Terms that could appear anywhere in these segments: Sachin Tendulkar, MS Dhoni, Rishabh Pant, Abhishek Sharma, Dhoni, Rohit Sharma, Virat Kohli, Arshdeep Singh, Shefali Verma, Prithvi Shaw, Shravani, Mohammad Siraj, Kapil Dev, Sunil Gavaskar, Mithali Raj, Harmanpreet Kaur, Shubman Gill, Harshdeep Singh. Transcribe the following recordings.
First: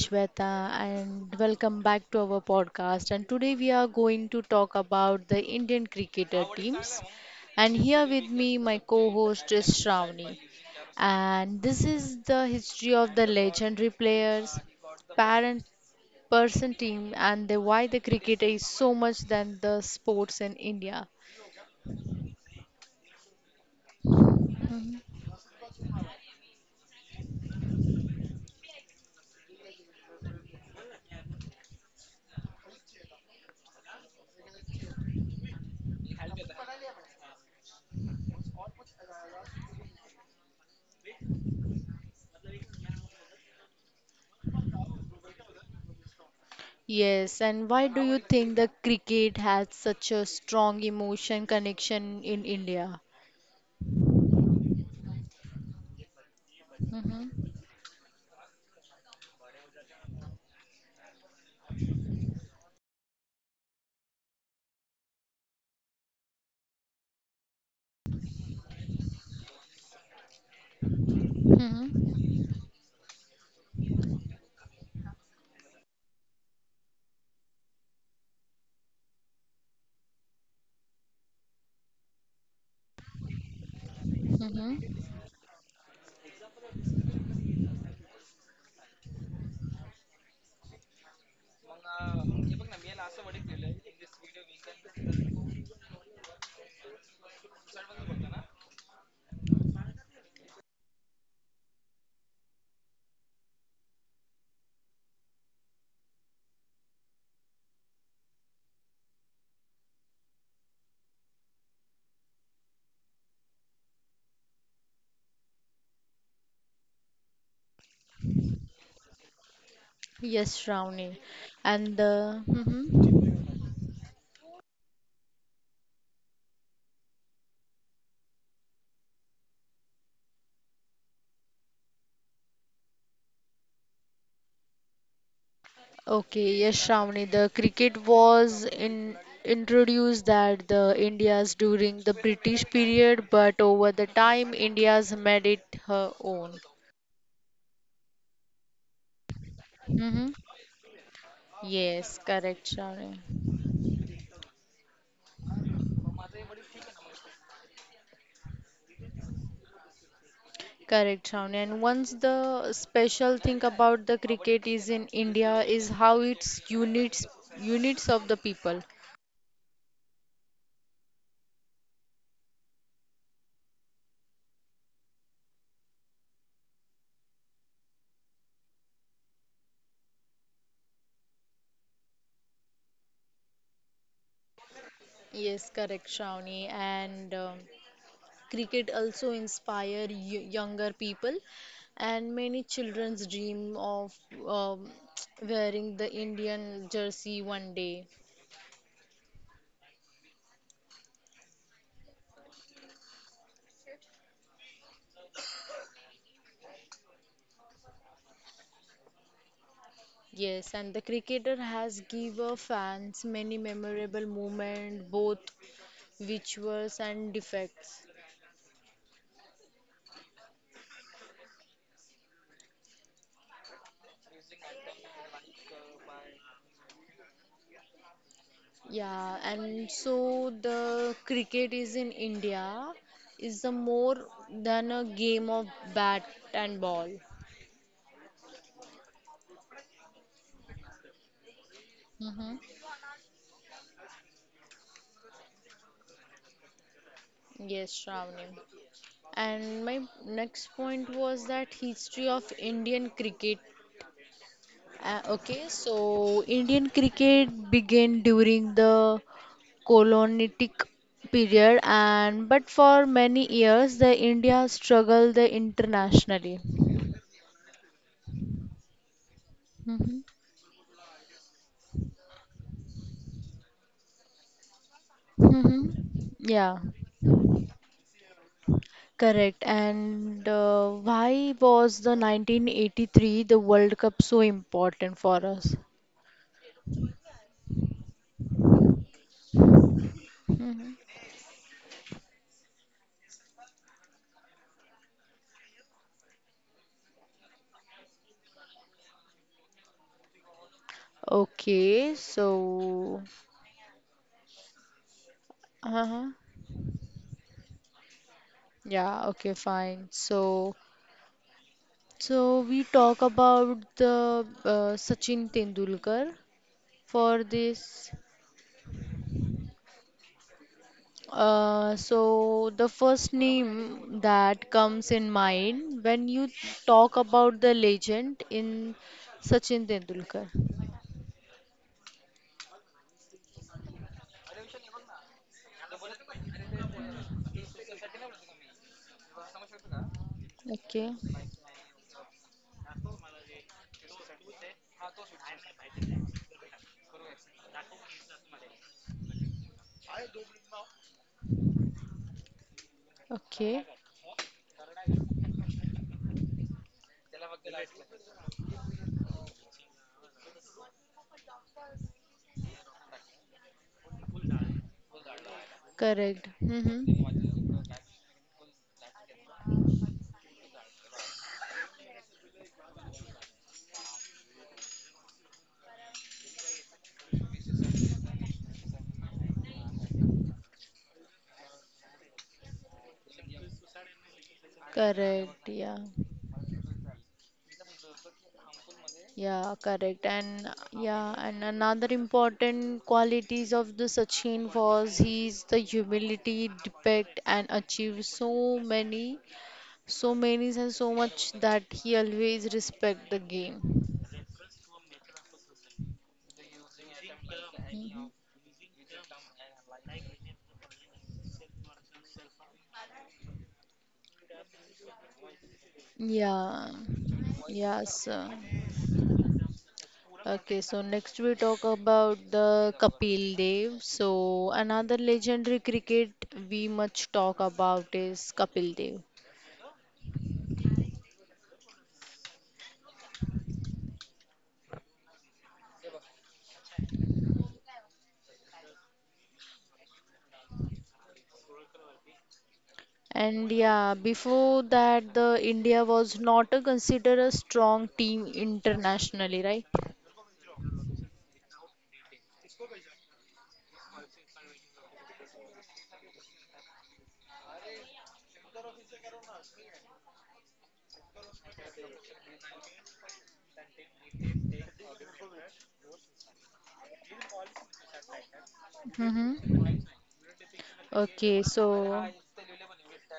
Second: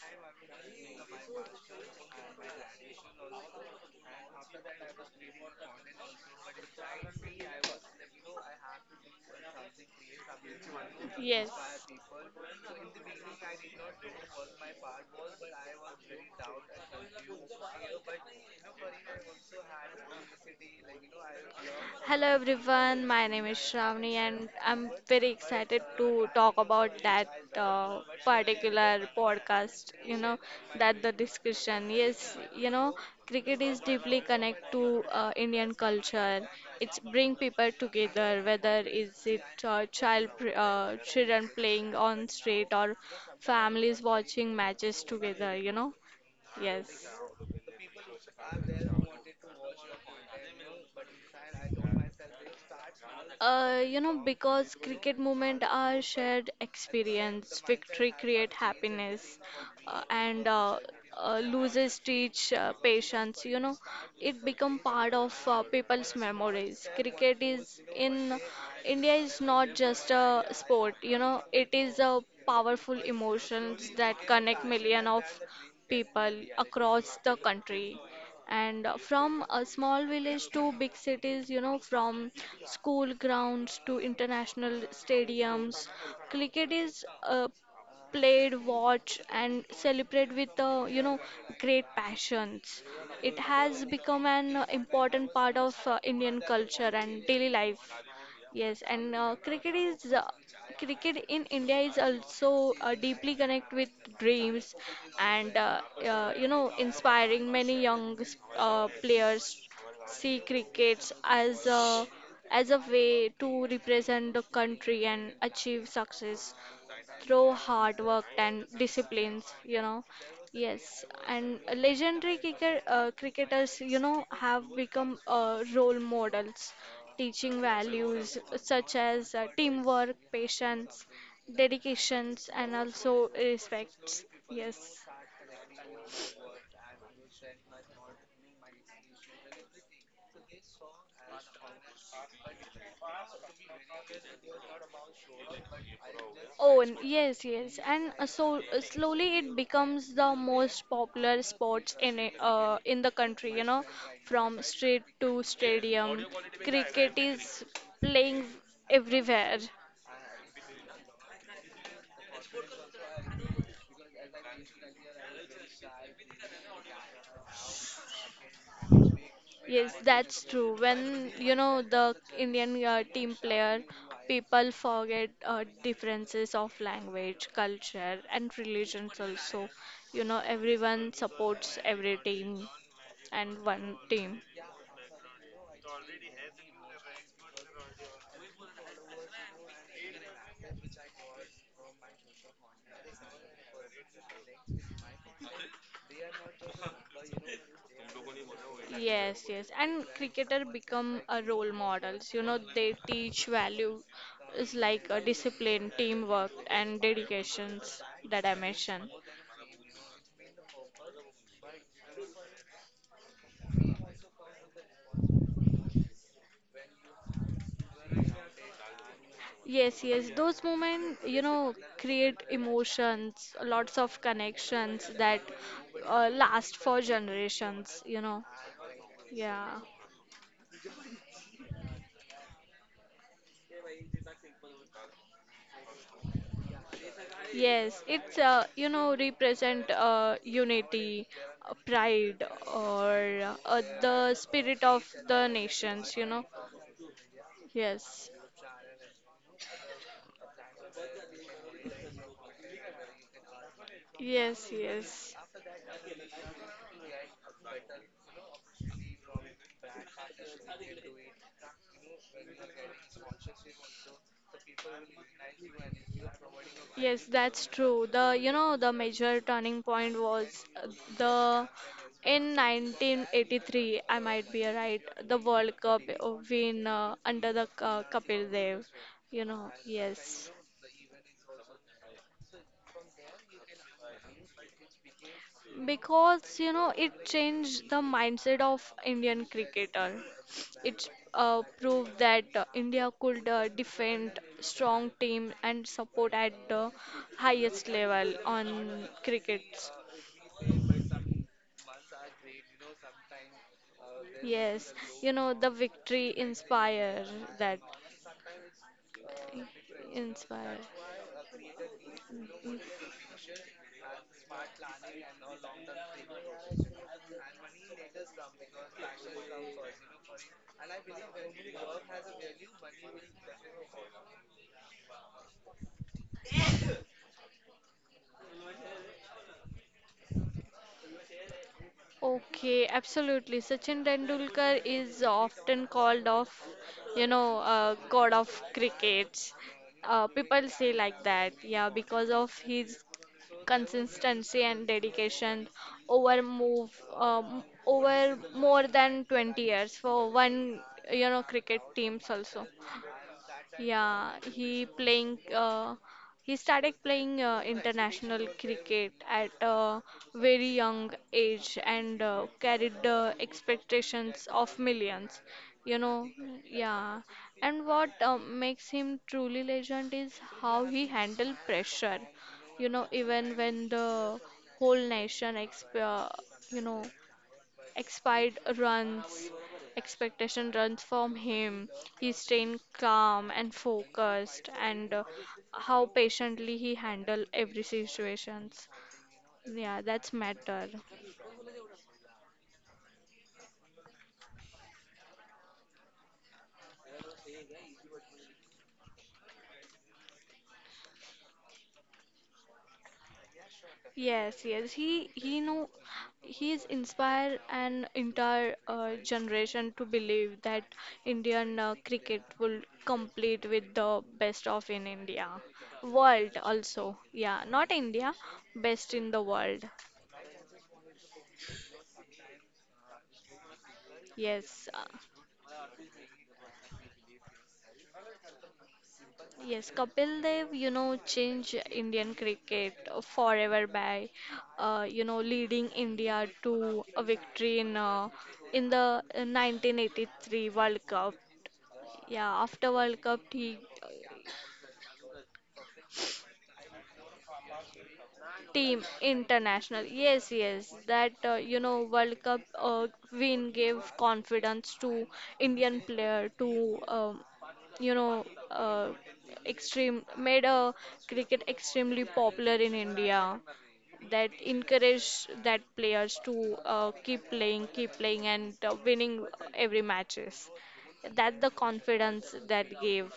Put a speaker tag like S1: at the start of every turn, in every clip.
S1: Shweta and welcome back to our podcast. And today we are going to talk about the Indian cricketer teams. And here with me, my co host is Shravani. And this is the history of the legendary players, parent person team, and the, why the cricket is so much than the sports in India.
S2: Hello everyone, my name is Shravani and I'm
S1: Mhm.
S2: very excited to talk about that particular podcast, that the discussion. Yes, cricket is deeply connected to Indian culture. It's bring people together, whether is it children playing on street or families watching matches together. You know, yes.
S1: Yes, and why do you think the cricket has such a strong emotion connection in India?
S2: Because cricket movement are shared
S1: Mm-hmm.
S2: experience, victory create happiness, and losses teach patience. It become part of people's memories. Cricket is in India is not just a sport. It is a
S1: Mm-hmm.
S2: powerful emotions that connect million of people across the country. And from a small village to big cities, from school grounds to international
S1: Mm-hmm.
S2: stadiums, cricket is played, watched, and celebrated with, great passions. It has become an important part of Indian culture and daily life. Yes, and cricket in India is also deeply connected with dreams and inspiring many young players see cricket as a way to represent the country and achieve success through hard work and disciplines.
S1: Yes,
S2: Yes,
S1: Shravani.
S2: and
S1: And
S2: legendary
S1: the, mm-hmm.
S2: cricketers, have become role models, teaching values such as teamwork, patience, dedications, and also respects. Yes.
S1: Okay, yes, Shravani. The cricket was in introduced that the India's during the British period, but over the time India's made it her own.
S2: Own, yes, yes, and slowly it becomes
S1: Mm-hmm.
S2: the most popular sports in
S1: Yes,
S2: it,
S1: correct,
S2: in the
S1: Shravani.
S2: country. From street to stadium, cricket is playing everywhere.
S1: Correct, Shravani. And once the special thing about the cricket is in India is how it's units of the people.
S2: Yes, that's true. When the Indian team player, people forget differences of language, culture, and religions also. You know, everyone supports every team and one team.
S1: Yes, correct, Shravani. And cricket also inspire y younger people, and many children's dream of um, wearing the Indian jersey one day.
S2: Yes, yes. And cricketer become a role models. You know, they teach value is like a discipline, teamwork, and dedications that I mentioned.
S1: Yes, and the cricketer has give our fans many memorable moments, both victories and defeats.
S2: Yes, yes. Those moments, you know, create emotions, lots of connections that last for generations, you know.
S1: Yeah,
S2: Yeah.
S1: and so the cricket is in India is the more than a game of bat and ball.
S2: Yes, it's represent unity, pride,
S1: Mm-hmm.
S2: or the spirit of the nations. You know.
S1: Yes,
S2: Yes.
S1: Shravani. And my next point was that history of Indian cricket.
S2: Yes, yes.
S1: Okay, so Indian cricket began during the colonitic period and but for many years the India struggled the internationally.
S2: Yes, that's true. The the major turning point
S1: Mm-hmm.
S2: was the in 1983, I might be right, the World
S1: Hmm.
S2: Cup
S1: Yeah.
S2: win under the Kapil Dev.
S1: Correct. And
S2: Yes,
S1: why was the 1983 the World Cup so important for us?
S2: because it changed the mindset of Indian cricketer.
S1: Mhm.
S2: It proved that India could defend strong team and support at the highest level on crickets.
S1: Okay, so
S2: Yes, the
S1: uh-huh.
S2: victory inspire that.
S1: Yeah, okay, fine. So
S2: Inspire.
S1: so we talk about the Sachin Tendulkar for this. So the
S2: Mm.
S1: first name that comes in mind when you talk about the legend in Sachin Tendulkar.
S2: Okay, absolutely. Sachin Tendulkar is often called of, god of cricket. People say
S1: Okay.
S2: like that, yeah, because of his consistency and dedication over move over more than 20 years for one, cricket teams also.
S1: Okay,
S2: Yeah, he playing. He started playing international cricket at a very young age and carried the expectations of millions. You know,
S1: correct. Mm-hmm.
S2: yeah. And what makes him truly legend is how he handled pressure. You know, even when the whole nation you know Expired runs, expectation runs from him. He stayed calm and focused, and
S1: Correct, yeah,
S2: how patiently he handled every situations.
S1: yeah,
S2: Yeah,
S1: correct.
S2: that's
S1: And
S2: matter.
S1: yeah, and another important qualities of the Sachin was his the humility depict and achieve so many and so much that he always respect the game.
S2: Yes, yes. He is inspired an
S1: Mhm.
S2: entire generation to believe that Indian cricket will complete with the best of in India, world
S1: Yeah,
S2: also. Yeah, not
S1: yes.
S2: India, best in the world.
S1: Okay, so next we talk about the Kapil Dev. So
S2: Yes,
S1: another legendary cricket we much talk about is Kapil Dev.
S2: yes, Kapil Dev, you know, changed Indian cricket forever by, leading India to a victory in the 1983 World Cup. Yeah, after World Cup,
S1: And
S2: he
S1: yeah, before that the India was not considered a strong team
S2: team
S1: internationally, right?
S2: international. Yes, yes, that World Cup win gave confidence to Indian player to you know uh, extreme made a cricket extremely popular in India, that encourage that players to keep playing and winning
S1: Mm-hmm.
S2: every matches.
S1: Okay,
S2: That the
S1: so
S2: confidence that gave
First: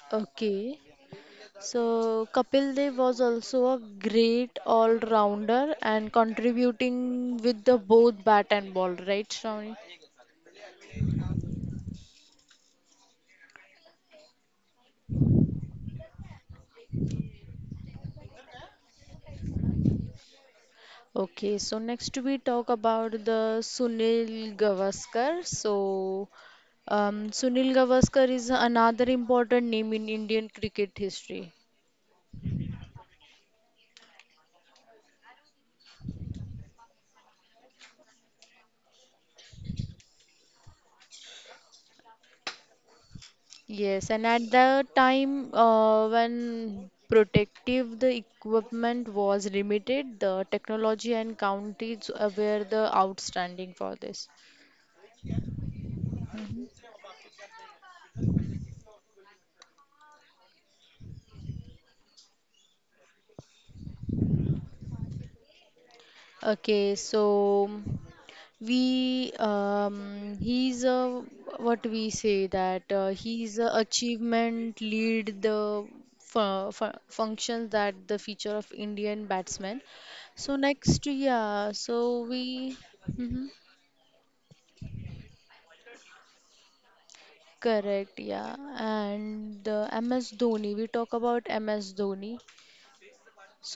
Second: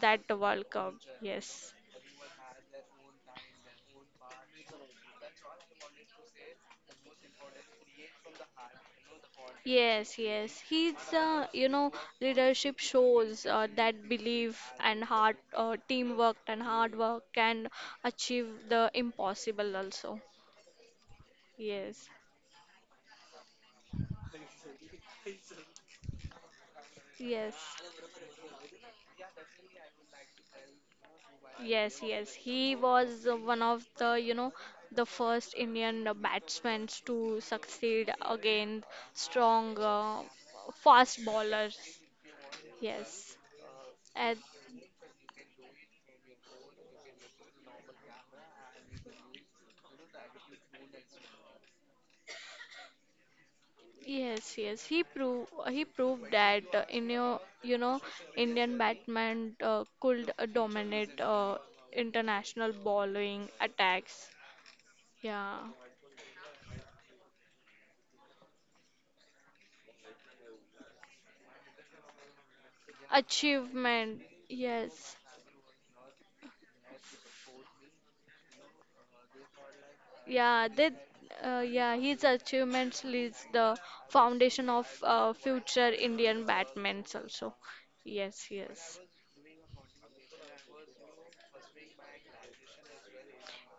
S2: that World
S1: okay.
S2: Cup. Yes.
S1: So Kapil Dev was also a great all-rounder and contributing with the both bat and ball, right, Shravani?
S2: Yes, yes. He's, leadership shows that belief and hard teamwork and hard work can achieve the impossible also.
S1: Okay, so
S2: Yes,
S1: next we talk about the Sunil Gavaskar. So,
S2: yes,
S1: Sunil Gavaskar is another important name in Indian cricket history.
S2: yes, yes. He was one of the, the first Indian batsmen to succeed against strong, fast bowlers. Yes.
S1: Yes, and
S2: At
S1: at the time when protective the equipment was limited, the technology and counties were the outstanding for this.
S2: yes, he proved that
S1: Mhm.
S2: in your you know Indian Batman could dominate international bowling attacks. Yeah,
S1: Okay, so. We he's a what we say that he's a
S2: achievement.
S1: achievement
S2: Yes,
S1: lead the functions that the feature of Indian batsman. So
S2: yeah, they
S1: next, yeah,
S2: yeah, his
S1: so we
S2: achievements leads
S1: mhm,
S2: the foundation of future Indian Batmans also.
S1: correct,
S2: Yes,
S1: yeah,
S2: yes.
S1: and MS Dhoni. We talk about MS Dhoni.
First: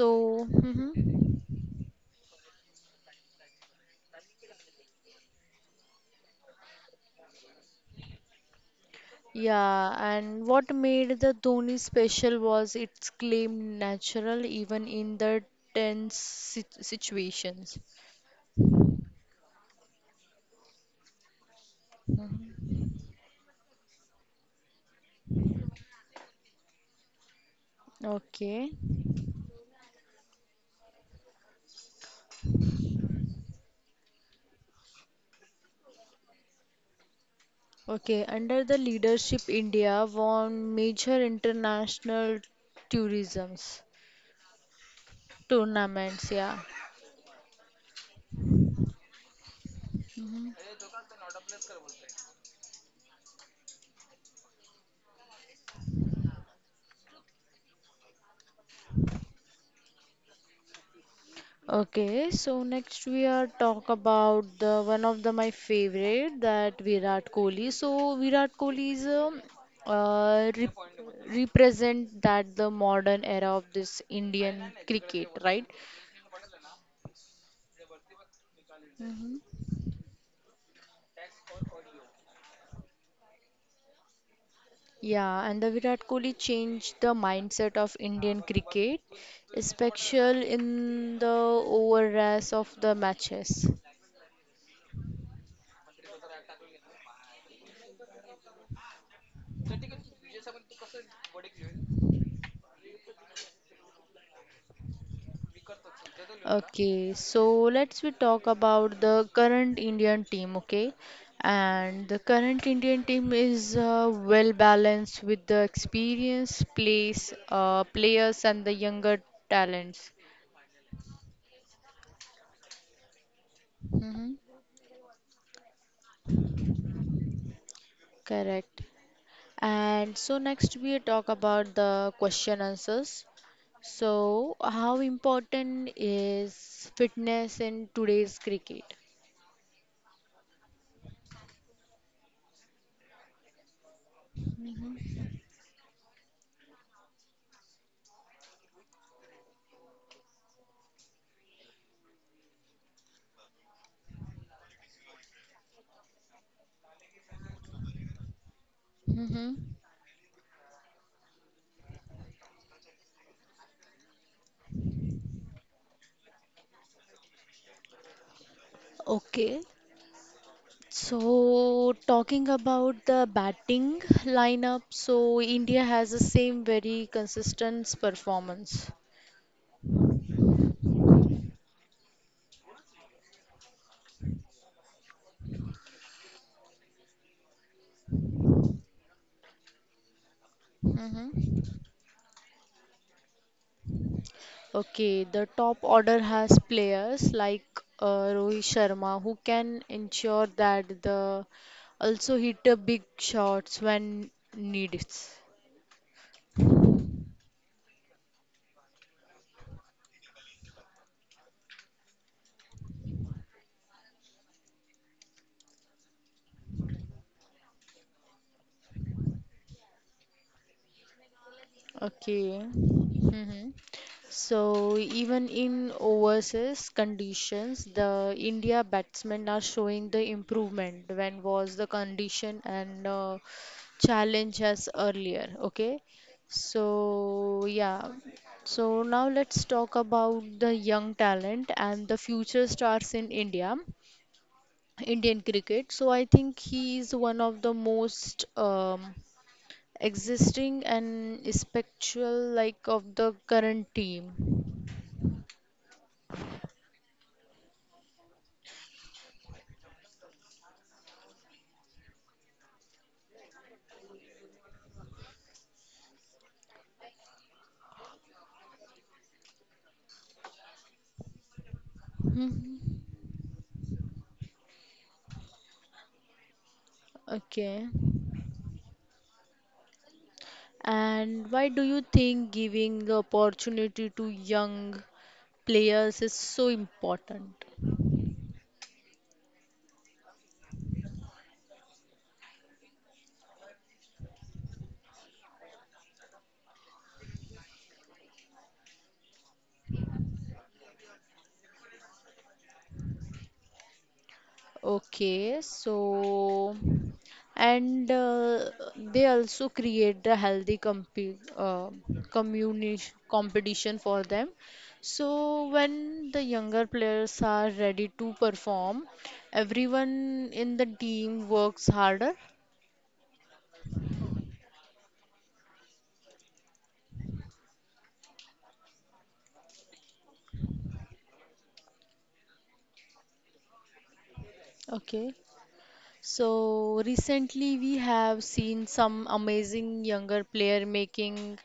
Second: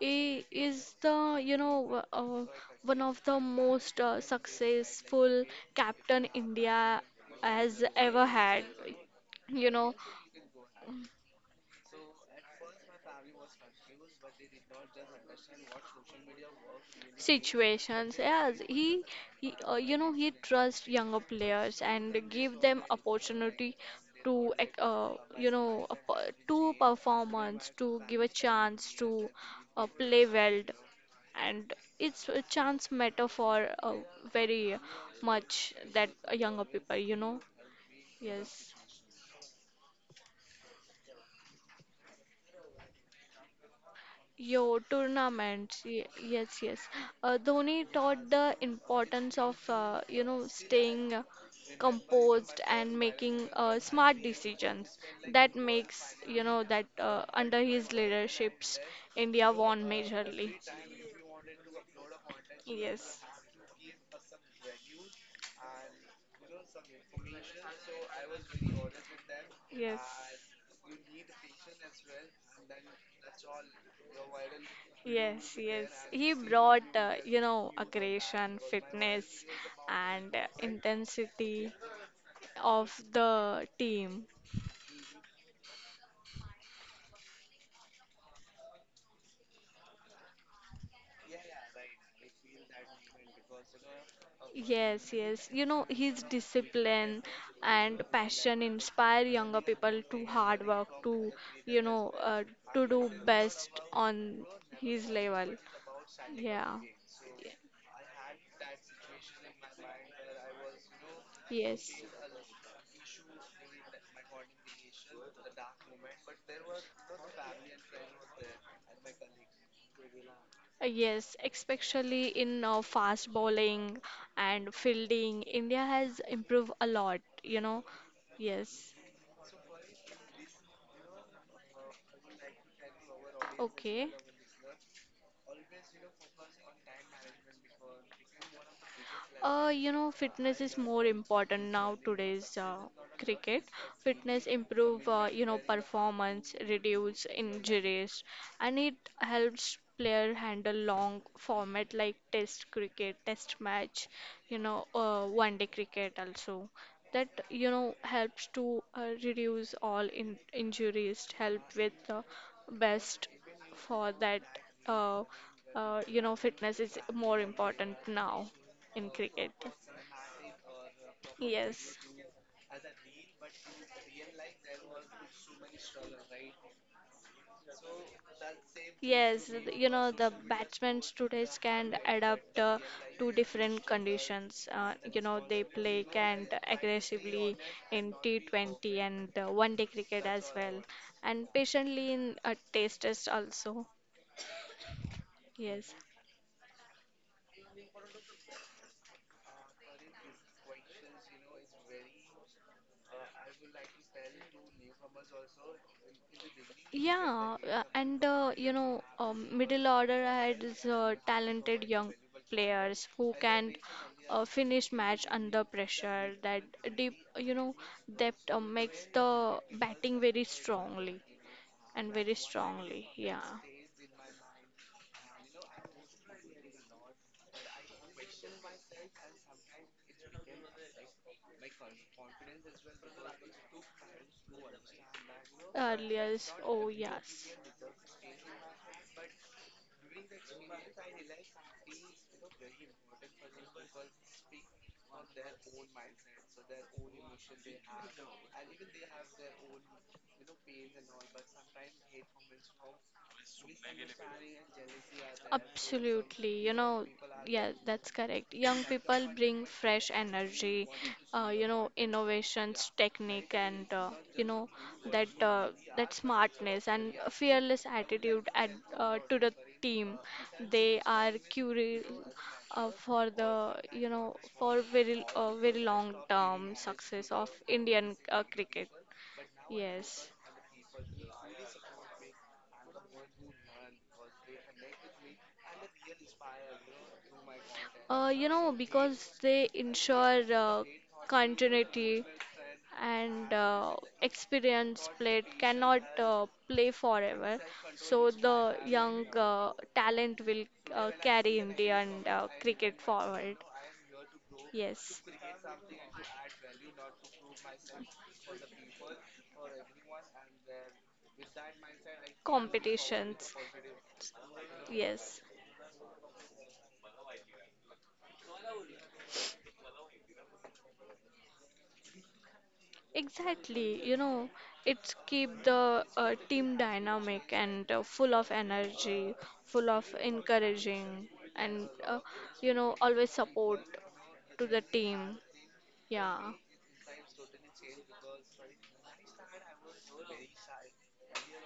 S2: He is the, one of the most successful captain India has ever had. You know,
S1: Yeah, and what made the Dhoni
S2: so
S1: special
S2: at
S1: was
S2: first, my
S1: its
S2: family was
S1: claim
S2: confused, but
S1: natural
S2: they did not
S1: even
S2: just
S1: in the
S2: understand what
S1: tense
S2: social media work really means.
S1: situations.
S2: Situations. Yes, he he trusts younger players and give
S1: Mhm.
S2: them opportunity to ec- uh, to performance, to give a
S1: Okay.
S2: chance to play well, and it's a chance matter for very much that younger people, you know.
S1: Okay,
S2: Yes.
S1: under the leadership, India won major international tourisms
S2: Yo, tournaments.
S1: tournaments, yeah.
S2: Yes, yes. Dhoni taught the importance of,
S1: Mhm.
S2: staying composed and making smart decisions. That makes, you know, that under his leaderships, India won majorly.
S1: Okay, so next
S2: Yes,
S1: we are talk about the one of the my favorite that Virat Kohli. So Virat Kohli is
S2: yes,
S1: uh, rep represent that the modern era of this Indian cricket,
S2: yes,
S1: right?
S2: yes. He brought, aggression,
S1: Hmm.
S2: fitness, and intensity of the team.
S1: Yeah, and the Virat Kohli changed the mindset of Indian cricket, especially in the overrush of the matches.
S2: Yes, yes. You know, his discipline and passion inspire younger people to hard work, to, you know, uh, to do best on his level. Yeah.
S1: Okay, so let's we talk about the current Indian team, okay?
S2: Yes.
S1: And the current Indian team is well balanced with the experience, players and the younger talents.
S2: Yes, especially in fast bowling
S1: Mm-hmm.
S2: and fielding, India has improved a lot, you know.
S1: Correct.
S2: Yes.
S1: And so next we talk about the question answers.
S2: Okay.
S1: So how important is fitness in today's cricket?
S2: You know, fitness is more important now today's cricket. Fitness improve, performance, reduce injuries, and it helps player handle long format like test cricket, test match, one day cricket also. That you know helps to
S1: Mm-hmm.
S2: reduce all in injuries, help with the best for that. Uh, you know, fitness is more important now in cricket.
S1: Okay, so,
S2: Yes.
S1: talking about the batting lineup, so India has the same very consistent performance.
S2: Yes, you know, the batsmen today can adapt to different conditions. You know, they play can aggressively in T20 and one day cricket as well, and
S1: Hmm.
S2: patiently in test test also.
S1: Okay, the top
S2: Yes.
S1: order has players like Rohit Sharma who can ensure that the also hit a big shots when needed.
S2: Yeah, middle order has talented young players who can finish match under pressure. That deep, you know, depth makes the batting very strongly and very
S1: Okay.
S2: strongly. Yeah,
S1: Hmm. So even in overseas conditions, the India batsmen are showing the improvement when was the condition and challenge as earlier. Okay.
S2: earliest. Oh yes.
S1: So yeah. So now let's talk about the young talent and the future stars in Indian cricket. So I think he is one of the most existing and spectral like of the current team.
S2: Absolutely, you know, yeah, that's correct. Young people bring fresh energy, innovations, technique, and you know that that smartness and a fearless attitude at, to the team. They are curious
S1: Mhm.
S2: for the for very long term success of
S1: Okay.
S2: Indian cricket. Yes.
S1: And why do you think giving the opportunity to young players is so important?
S2: You know, because they ensure continuity and experienced played cannot play forever, so the young talent will carry Indian cricket forward. Yes.
S1: Okay, so and they also create a healthy uh,
S2: Competitions.
S1: competition for them,
S2: Yes.
S1: so when the younger players are ready to perform, everyone in the team works harder.
S2: Exactly, you know, it's keep the team dynamic and full of energy, full of encouraging, and always support to the
S1: Okay,
S2: team. Yeah.
S1: so recently we have seen some amazing younger player making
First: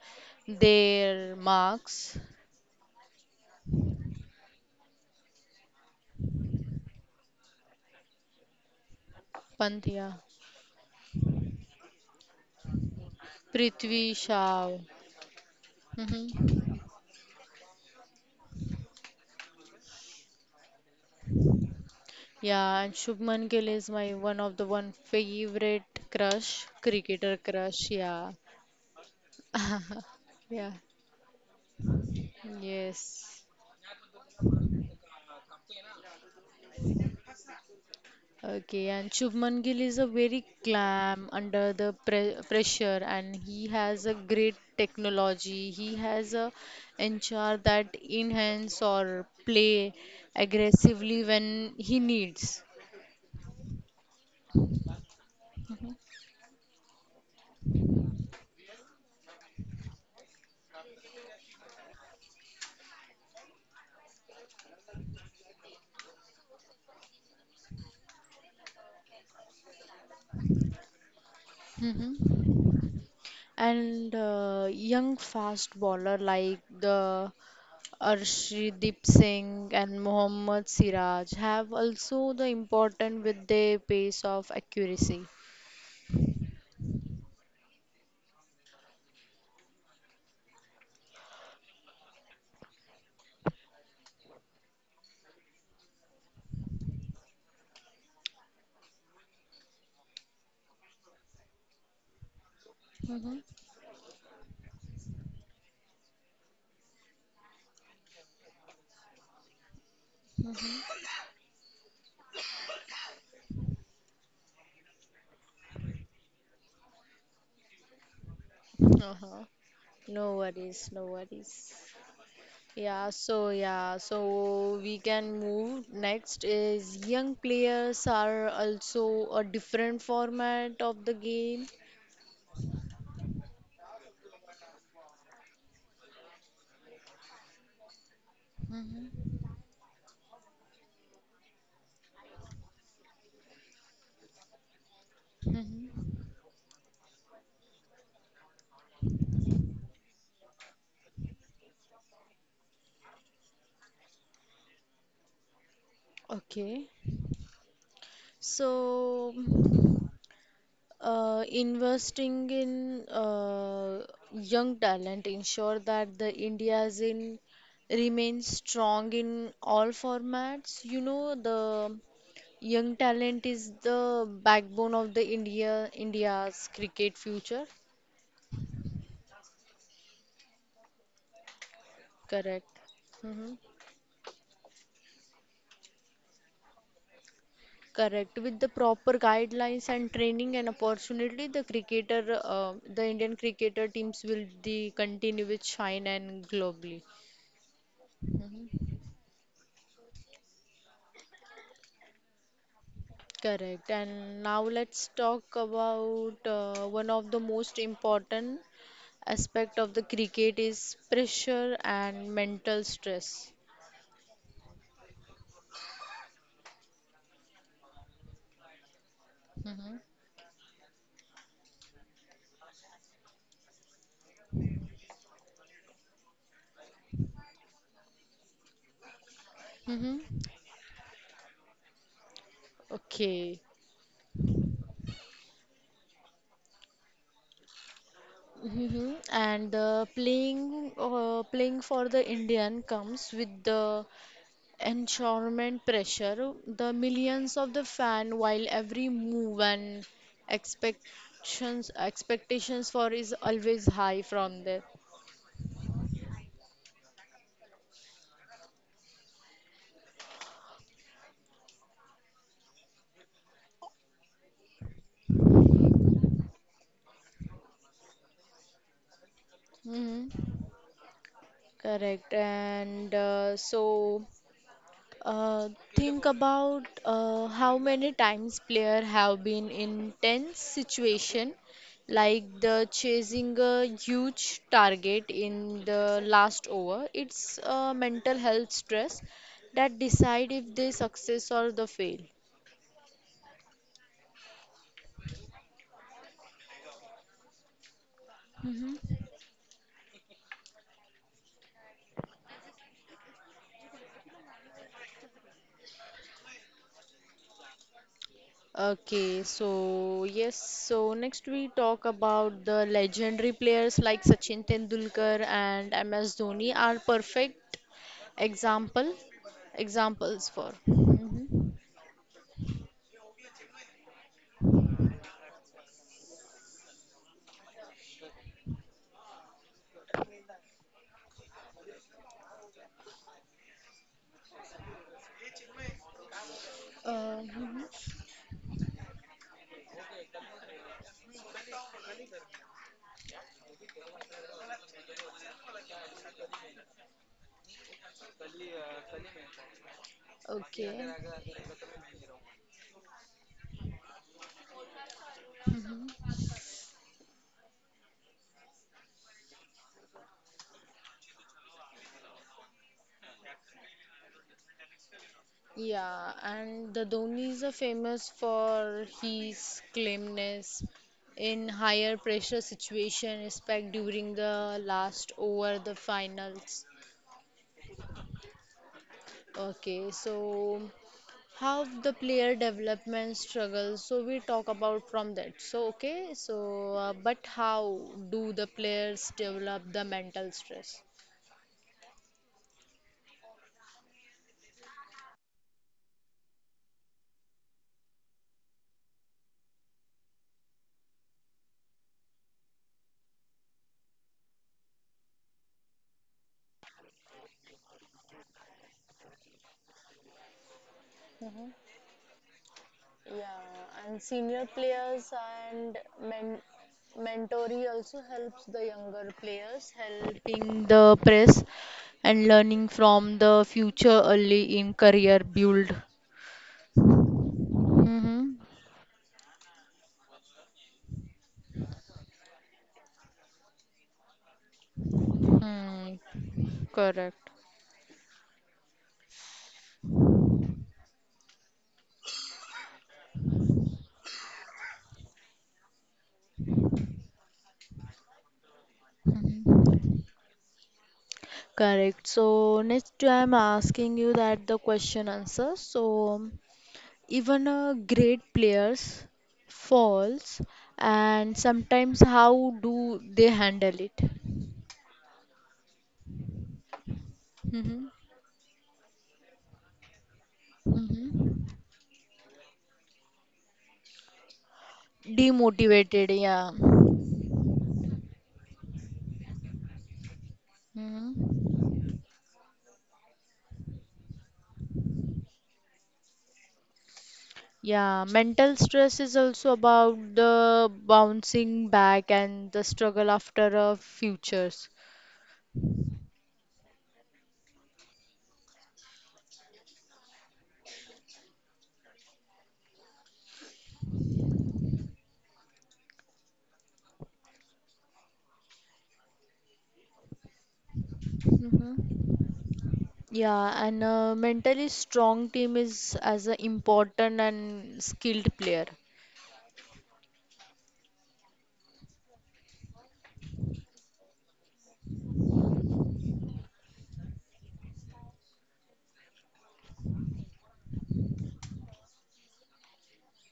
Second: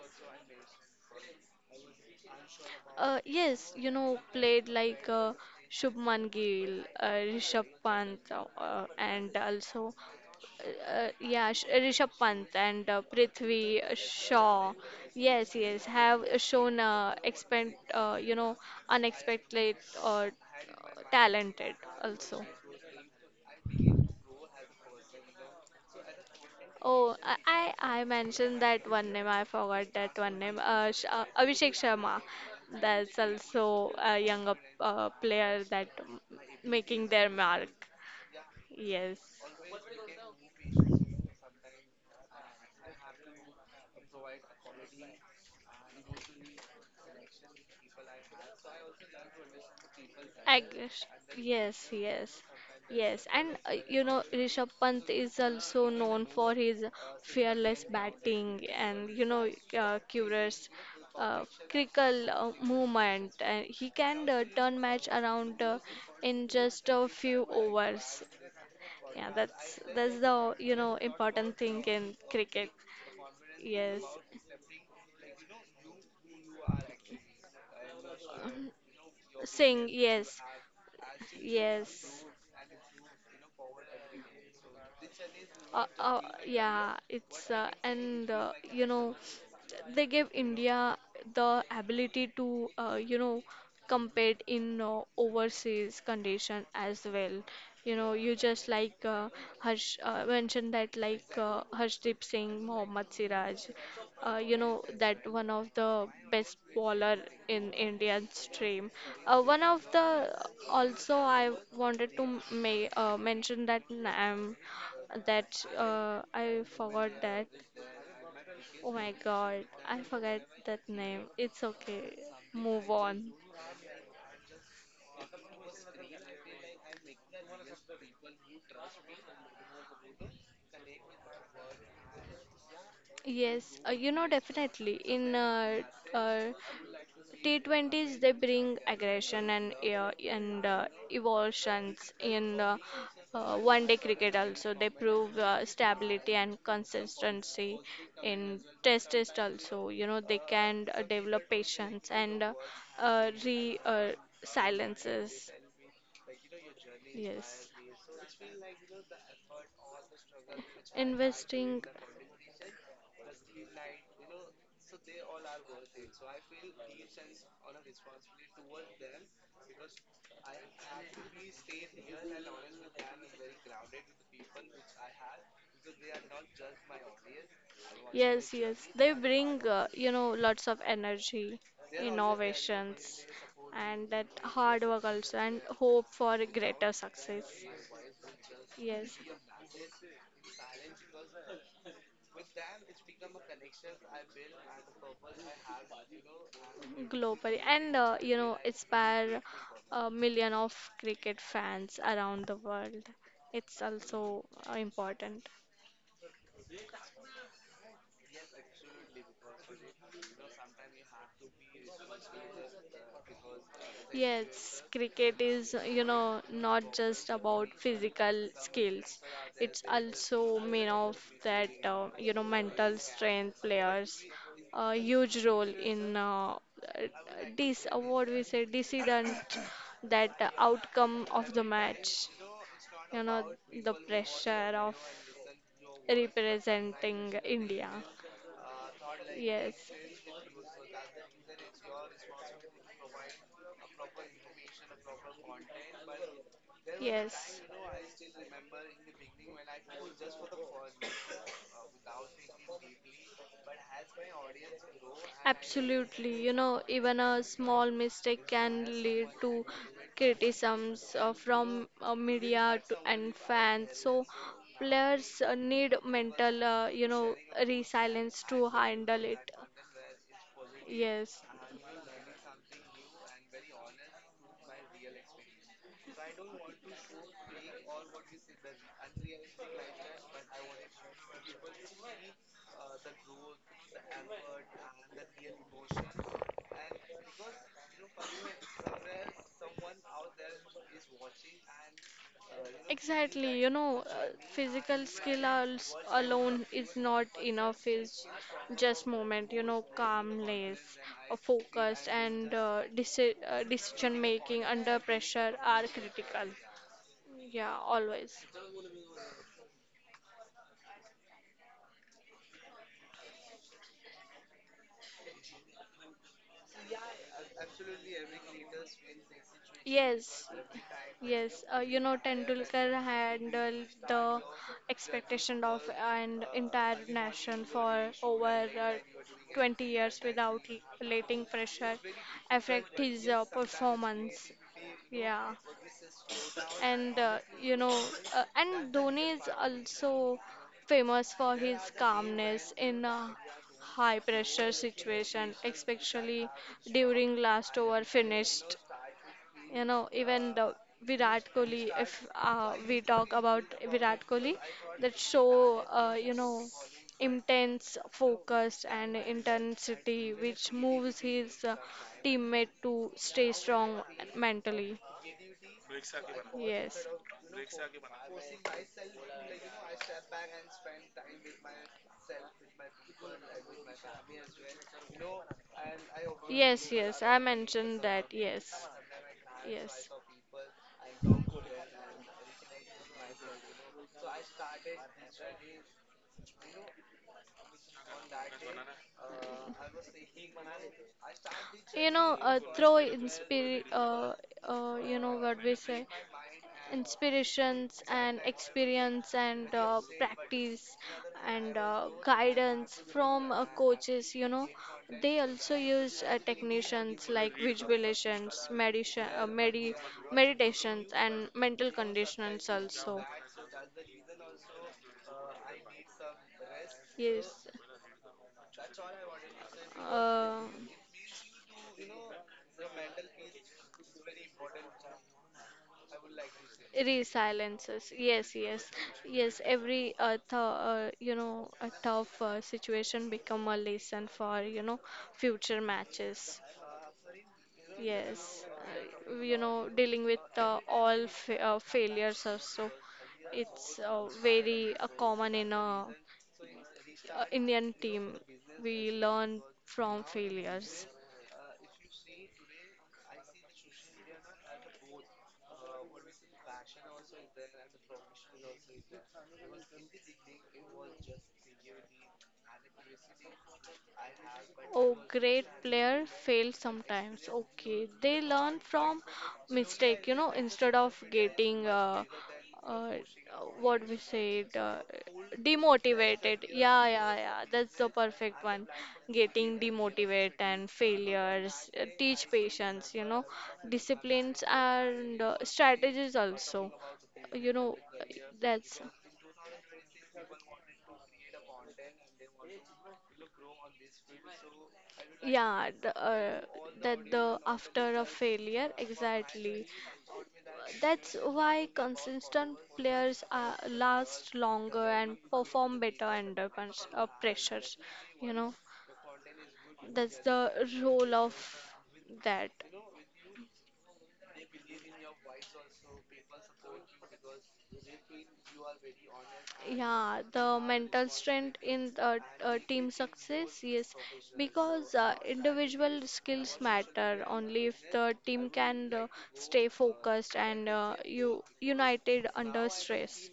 S1: their marks.
S2: Yes, you know, played like Shubman Gill, Rishabh Pant, and
S1: Pant,
S2: also,
S1: yeah.
S2: Rishabh Pant and Prithvi
S1: Prithvi
S2: Shaw.
S1: Shaw.
S2: Yes, yes, have
S1: Mhm.
S2: shown unexpected or talented also.
S1: Yeah, and Shubman Gill is my one of the one favorite crush,
S2: Oh,
S1: cricketer
S2: I
S1: crush.
S2: I I
S1: Yeah,
S2: mentioned that one name. I forgot that one name.
S1: yeah,
S2: Abhishek Sharma. That's
S1: yes.
S2: also a younger player that making their mark.
S1: Okay, and
S2: Yes.
S1: Shubman Gill is a very calm under the pressure, and he has a great technology. He has a ensure that enhance or play
S2: Ag-
S1: aggressively when
S2: yes,
S1: he
S2: yes,
S1: needs.
S2: yes. And you know, Rishabh Pant is also known for his fearless batting and you know, curious critical movement. And he can turn match around in just a few overs. Yeah, that's the you know important thing in
S1: Mhm.
S2: cricket. Yes,
S1: And young fast bowler like the Arshdeep Singh
S2: Singh.
S1: and
S2: Yes,
S1: Mohammad Siraj have
S2: yes,
S1: also the important with their pace of accuracy.
S2: yeah it's and you know they gave India the ability to compete in overseas condition as well, you know, you just like harsh mentioned that like Harshdeep Singh, Mohammad
S1: Mm-hmm.
S2: Siraj, uh, you know that one of the best bowler in Indian stream, one of the also I wanted to mention that um, I forgot that. Oh my
S1: Uh-huh.
S2: god, I
S1: No
S2: forgot that
S1: worries, no
S2: name. It's
S1: worries.
S2: okay. Move
S1: Yeah,
S2: on.
S1: so yeah, so we can move. Next is young players are also a different format of the game.
S2: Yes, definitely in uh, T20s they bring
S1: Mm-hmm.
S2: aggression and evolutions in one day cricket also, they prove
S1: Mm-hmm.
S2: stability and consistency in test test also, you know, they can develop patience and re silences.
S1: Okay.
S2: Yes.
S1: So.
S2: Investing.
S1: Investing in young talent ensure that the India's in remains strong in all formats. You know, the young talent is the backbone of the India's cricket future.
S2: Yes, yes. Journey. They and I bring, lots of energy, they are always
S1: Correct.
S2: innovations,
S1: Hmm.
S2: me, and that, and they hard work also, and hope for a greater success.
S1: Correct. With the proper
S2: Yes,
S1: guidelines and training and opportunity, the the Indian cricketer teams will the continue with shine and globally.
S2: and globally and
S1: Mhm.
S2: inspire a million of cricket fans around the world. It's
S1: Correct. And
S2: also
S1: now let's
S2: important.
S1: talk about one of the most important aspect of the cricket is pressure and mental stress.
S2: Yes, cricket is, you know, not just about physical skills. It's
S1: Mhm.
S2: also mean of that, you know, mental strength players a huge role in this what we say decision
S1: Mm-hmm.
S2: that outcome of the match. You know,
S1: Okay.
S2: the pressure of representing India.
S1: Mm-hmm. And
S2: Yes.
S1: the playing playing for the Indian comes with the enshorement pressure, the millions
S2: Yes.
S1: of the fan while every move and expectations for is always high from there.
S2: Absolutely. You know, even a small mistake can lead to criticisms from media to, and fans. So players need mental, you know, resilience to handle it.
S1: Hmm.
S2: Yes.
S1: Correct. And so uh, think about how many times player have been in tense situation like the chasing a huge target in the last over. It's mental health stress that decide if they success or the fail.
S2: Exactly, you know, physical skill alone is not enough. Is just moment, you know, calmness, focus, and decision making under pressure are critical. Yeah, always.
S1: Okay, so yes, so next we talk about the legendary players like Sachin Tendulkar and MS Dhoni are perfect example examples
S2: Yes,
S1: for.
S2: yes,
S1: Mhm.
S2: you know, Tendulkar handled the expectation of an entire nation for over 20 years without letting pressure affect his performance. Yeah, and you
S1: Mhm.
S2: know, and Dhoni is also famous for his calmness in a high pressure situation, especially during last over finished. You know, even the
S1: Okay.
S2: Virat Kohli, if we talk about Virat Kohli, that show,
S1: Mhm.
S2: you know, intense focus and intensity which moves his teammate to stay strong mentally.
S1: Yeah, and the
S2: Yes.
S1: Dhoni is famous for his calmness in higher pressure situation, respect during the last over the finals.
S2: Yes, yes, I mentioned that. Yes,
S1: Okay,
S2: yes.
S1: so how the player development struggles. So we talk about from that. So okay, so but how do the players develop the mental stress?
S2: You know, through inspir you know what we say inspirations and experience and practice and guidance from coaches, you know they also use technicians like visualizations, meditation, meditations, and mental conditionings also.
S1: Yeah, and senior players and
S2: Yes,
S1: mentoree also helps the younger players
S2: uh,
S1: helping the press and learning from the future early in career build.
S2: resilences.
S1: Mm-hmm.
S2: Yes, yes, yes. Every th you know, a tough situation become a lesson for, you know, future
S1: Hmm.
S2: matches.
S1: Correct.
S2: Yes, you know, dealing with all fa failures also. It's very common in a Indian team. We learn from failures.
S1: Correct. So next I'm asking you that the question answer. So even a great players falls and sometimes how do they handle it?
S2: Oh, great player fail sometimes. Okay,
S1: Mm-hmm.
S2: they learn from mistake, you know, instead of
S1: Mm-hmm.
S2: getting uh, what we said,
S1: Demotivated,
S2: demotivated,
S1: yeah.
S2: yeah, yeah, yeah, that's the perfect one. Getting demotivated, and
S1: Hmm.
S2: failures teach patience, you know, disciplines and strategies also, you know.
S1: Yeah, mental
S2: That's
S1: stress is also about the bouncing back and the struggle after futures.
S2: yeah, the, that the after a failure, exactly. That's why consistent players are, last longer and perform better under pressures. You know, that's the role of
S1: Mm-hmm.
S2: that.
S1: Yeah, and a mentally strong team is as an important and skilled player.
S2: And yeah, the have mental strength responsibilities in and they team, they think you success, yes, professional. So because our strategy, individual skills matter only if the team can like stay focused and, you united under stress.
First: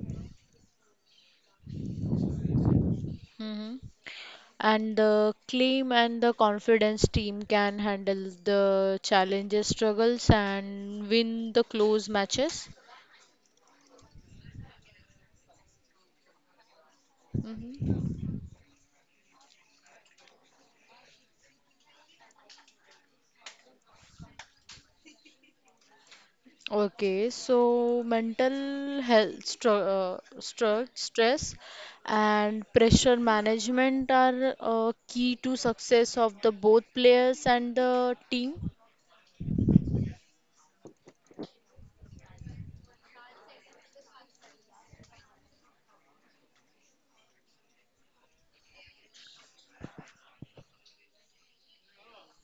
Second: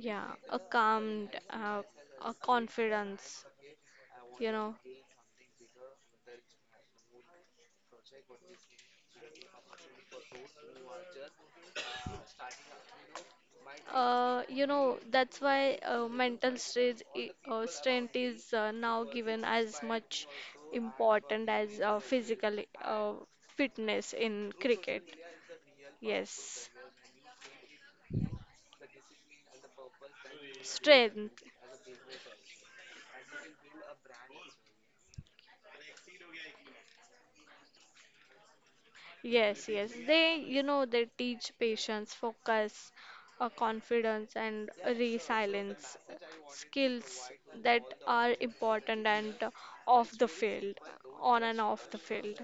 S2: Yeah, a calm, a confidence,
S1: Hmm.
S2: you know.
S1: And the claim and the confidence team can handle the challenges, struggles, and win the close matches.
S2: You know, that's why strength
S1: Hmm.
S2: is now given as much important as physical uh, fitness in cricket. Yes,
S1: Okay, so mental health, stru stru
S2: strength.
S1: stress, and pressure management are key to success of the both players and the team.
S2: Yes, yes. They, you know, they teach patience, focus, confidence, and resilience, skills that are important, and off the field, on and off the field.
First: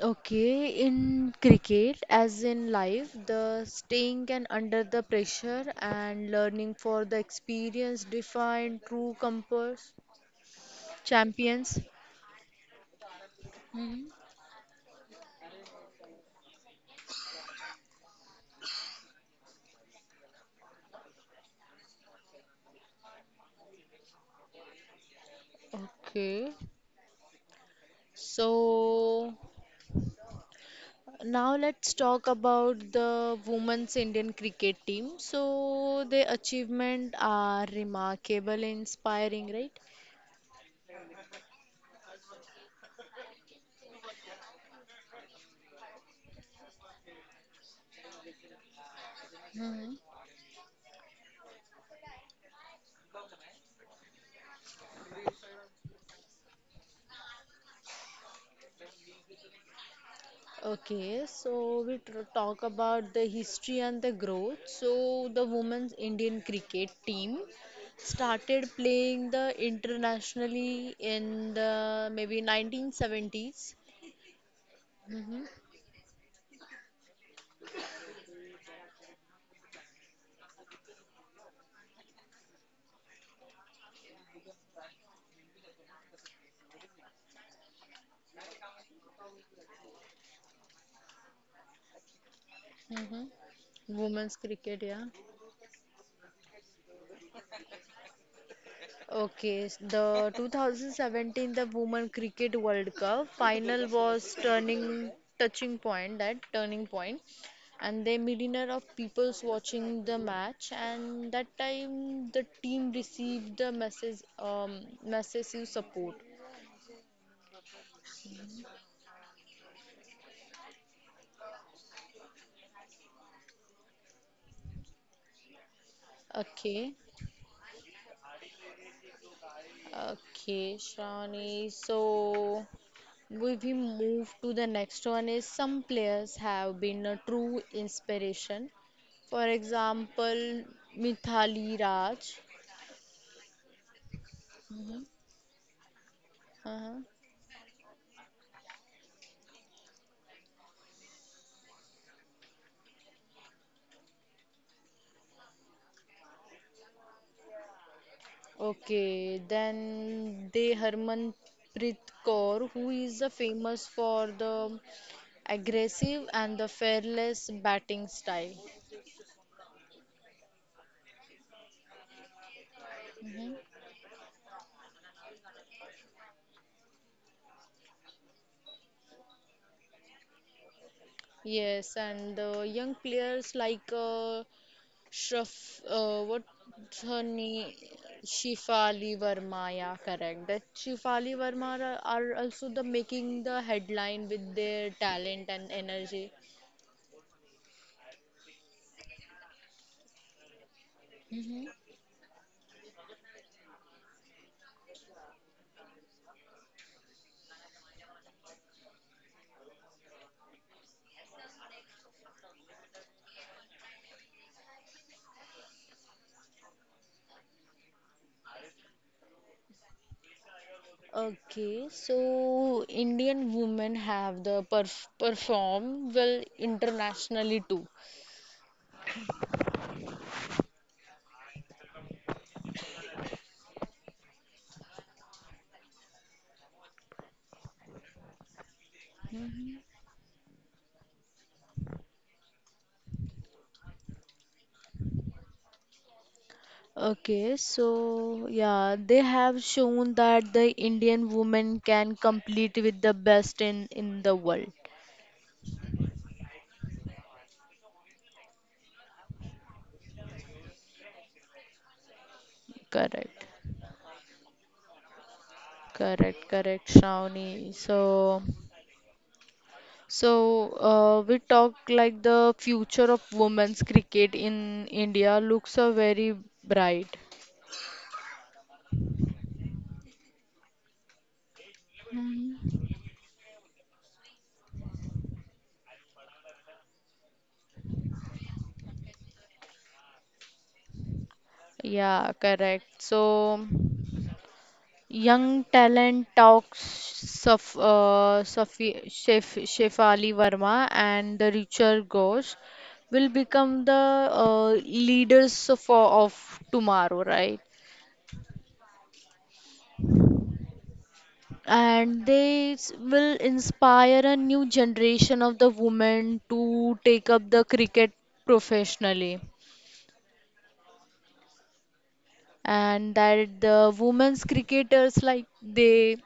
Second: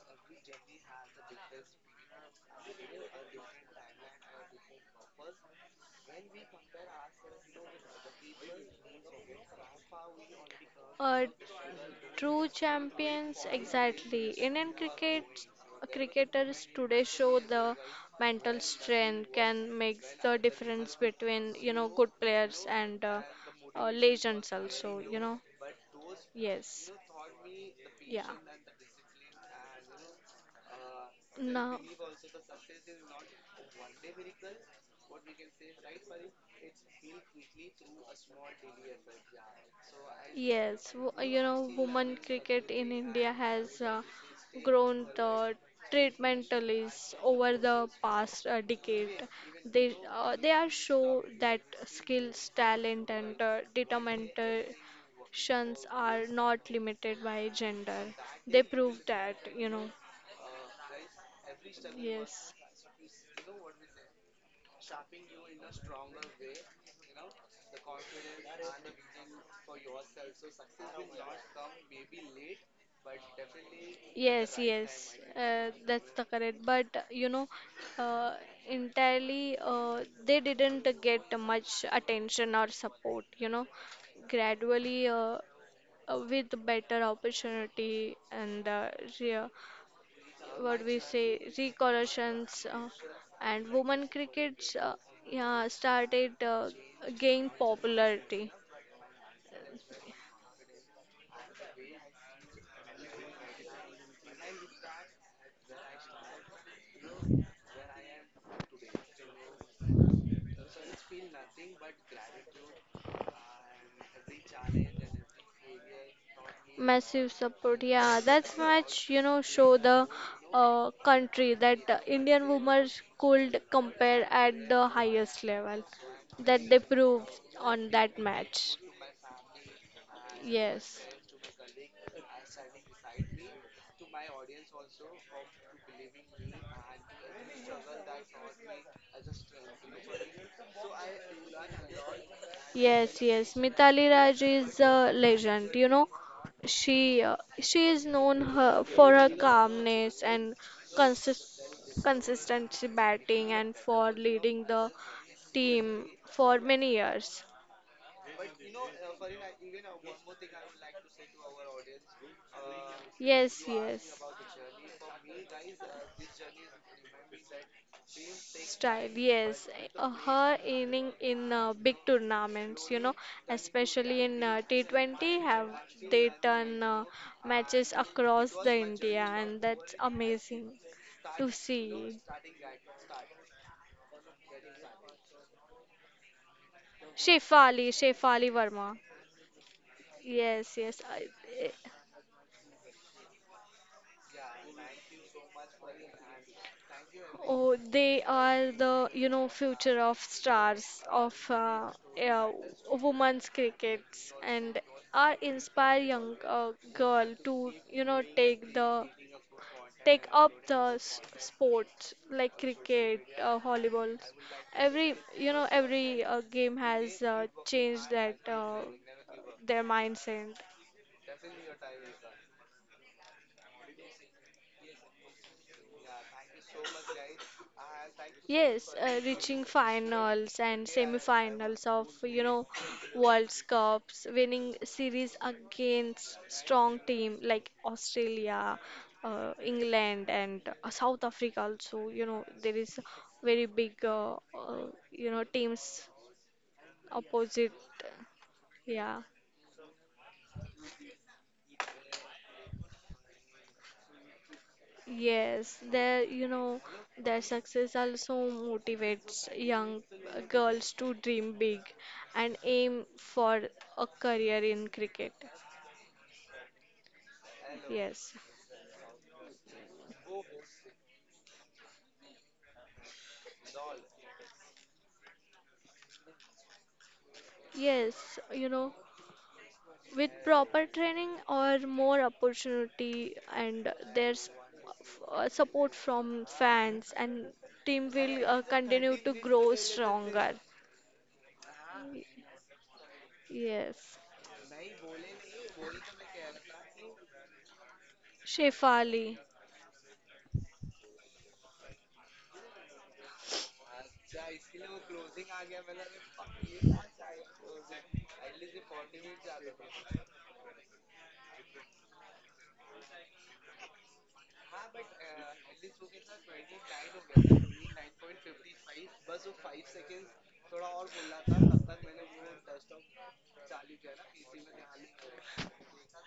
S1: Okay, in cricket, as in life, the staying and under the pressure and learning for the experience define true compass
S2: Uh,
S1: champions.
S2: True champions,
S1: Mhm.
S2: exactly. Indian cricketers today show the mental strength can make the difference between, you know, good players and legends also. You know,
S1: Okay,
S2: yes, yeah.
S1: so now
S2: Now,
S1: let's talk about the women's Indian cricket team. So their achievement are remarkable, inspiring, right?
S2: yes, you know, women cricket in India has grown the treatment over the past decade.
S1: Mhm.
S2: They are show that skills, talent, and determinations are not limited by gender. They prove that, you know.
S1: Okay, so we
S2: Yes.
S1: talk about the history and the growth. So the women's Indian cricket team started playing the internationally in the maybe 1970s.
S2: Yes, yes,
S1: Mm-hmm.
S2: that's the correct. But you know, uh, entirely, they didn't get much attention or support. You know, gradually, with better opportunity and re- what we say, recollections, and
S1: Mm-hmm.
S2: women
S1: Women's
S2: crickets,
S1: cricket, yeah.
S2: yeah, started gain popularity.
S1: Okay, the 2017 the Women Cricket World Cup final was turning touching point that turning point, and the millionaire of peoples watching the match, and that time the team received the message massive support.
S2: Massive support, yeah, that's much, you know, show the country that Indian women could compare at the highest level that they
S1: Okay.
S2: proved on that match.
S1: Okay,
S2: Yes.
S1: Shravani. So, if we move to the next one is some players have been a true inspiration. For example, Mithali Raj.
S2: Yes, yes. Mithali Raj is
S1: Mhm.
S2: a legend. You know,
S1: Uh-huh.
S2: she is known her, for her calmness and consistency batting and for leading the team for many years.
S1: Okay, then they Harmanpreet Kaur, who is the
S2: Yes,
S1: famous
S2: yes.
S1: for the aggressive and the fearless batting style.
S2: Style, yes. Her inning in big tournaments, you know,
S1: Mhm.
S2: especially in T20, have they done matches across the India, and that's amazing to
S1: Yes,
S2: see.
S1: and the young players like what's her name?
S2: Shefali Verma.
S1: Shefali Verma, yeah, correct. That
S2: Yes, yes. I-
S1: Shefali Verma are also the making the headline with their talent and energy.
S2: oh, they are the, you know, future of stars of
S1: Hmm.
S2: uh, women's crickets and are inspire young girl to, you know, take up the sports like cricket, volleyball. Every, you know, every game has changed that their mindset.
S1: Okay, so Indian women have the perform well internationally too.
S2: Yes, reaching finals and semi-finals of, you know, World Cups, winning series against strong team like Australia,
S1: Hmm.
S2: England, and South Africa. Also, you know, there is very big you know teams
S1: Okay,
S2: opposite.
S1: so yeah, they
S2: Yeah,
S1: have shown that the Indian woman can compete with the best in the world.
S2: yes, their, you know, their success also motivates young girls to dream big and aim
S1: Correct.
S2: for a career in cricket.
S1: Correct, correct, Shravani.
S2: Yes.
S1: So, we talk like the future of women's cricket in India looks very bright.
S2: Yes, you know, with proper training or more
S1: Mhm.
S2: opportunity and their support from fans and team will continue to grow stronger.
S1: Yeah, correct. So,
S2: Yes.
S1: young talent talks Saf, uh, Safi,
S2: Shefali.
S1: Shef, Shefali Verma and the Richard Ghosh will become the uh, leaders for of tomorrow, right? And they will inspire a new generation of the women to take up the cricket professionally, and that the women's cricketers like they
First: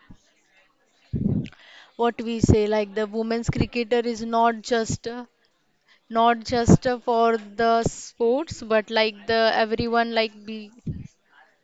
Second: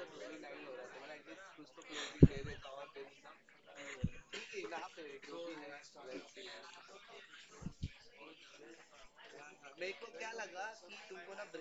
S1: what we say like the women's cricketer is not just for the sports but like the everyone like be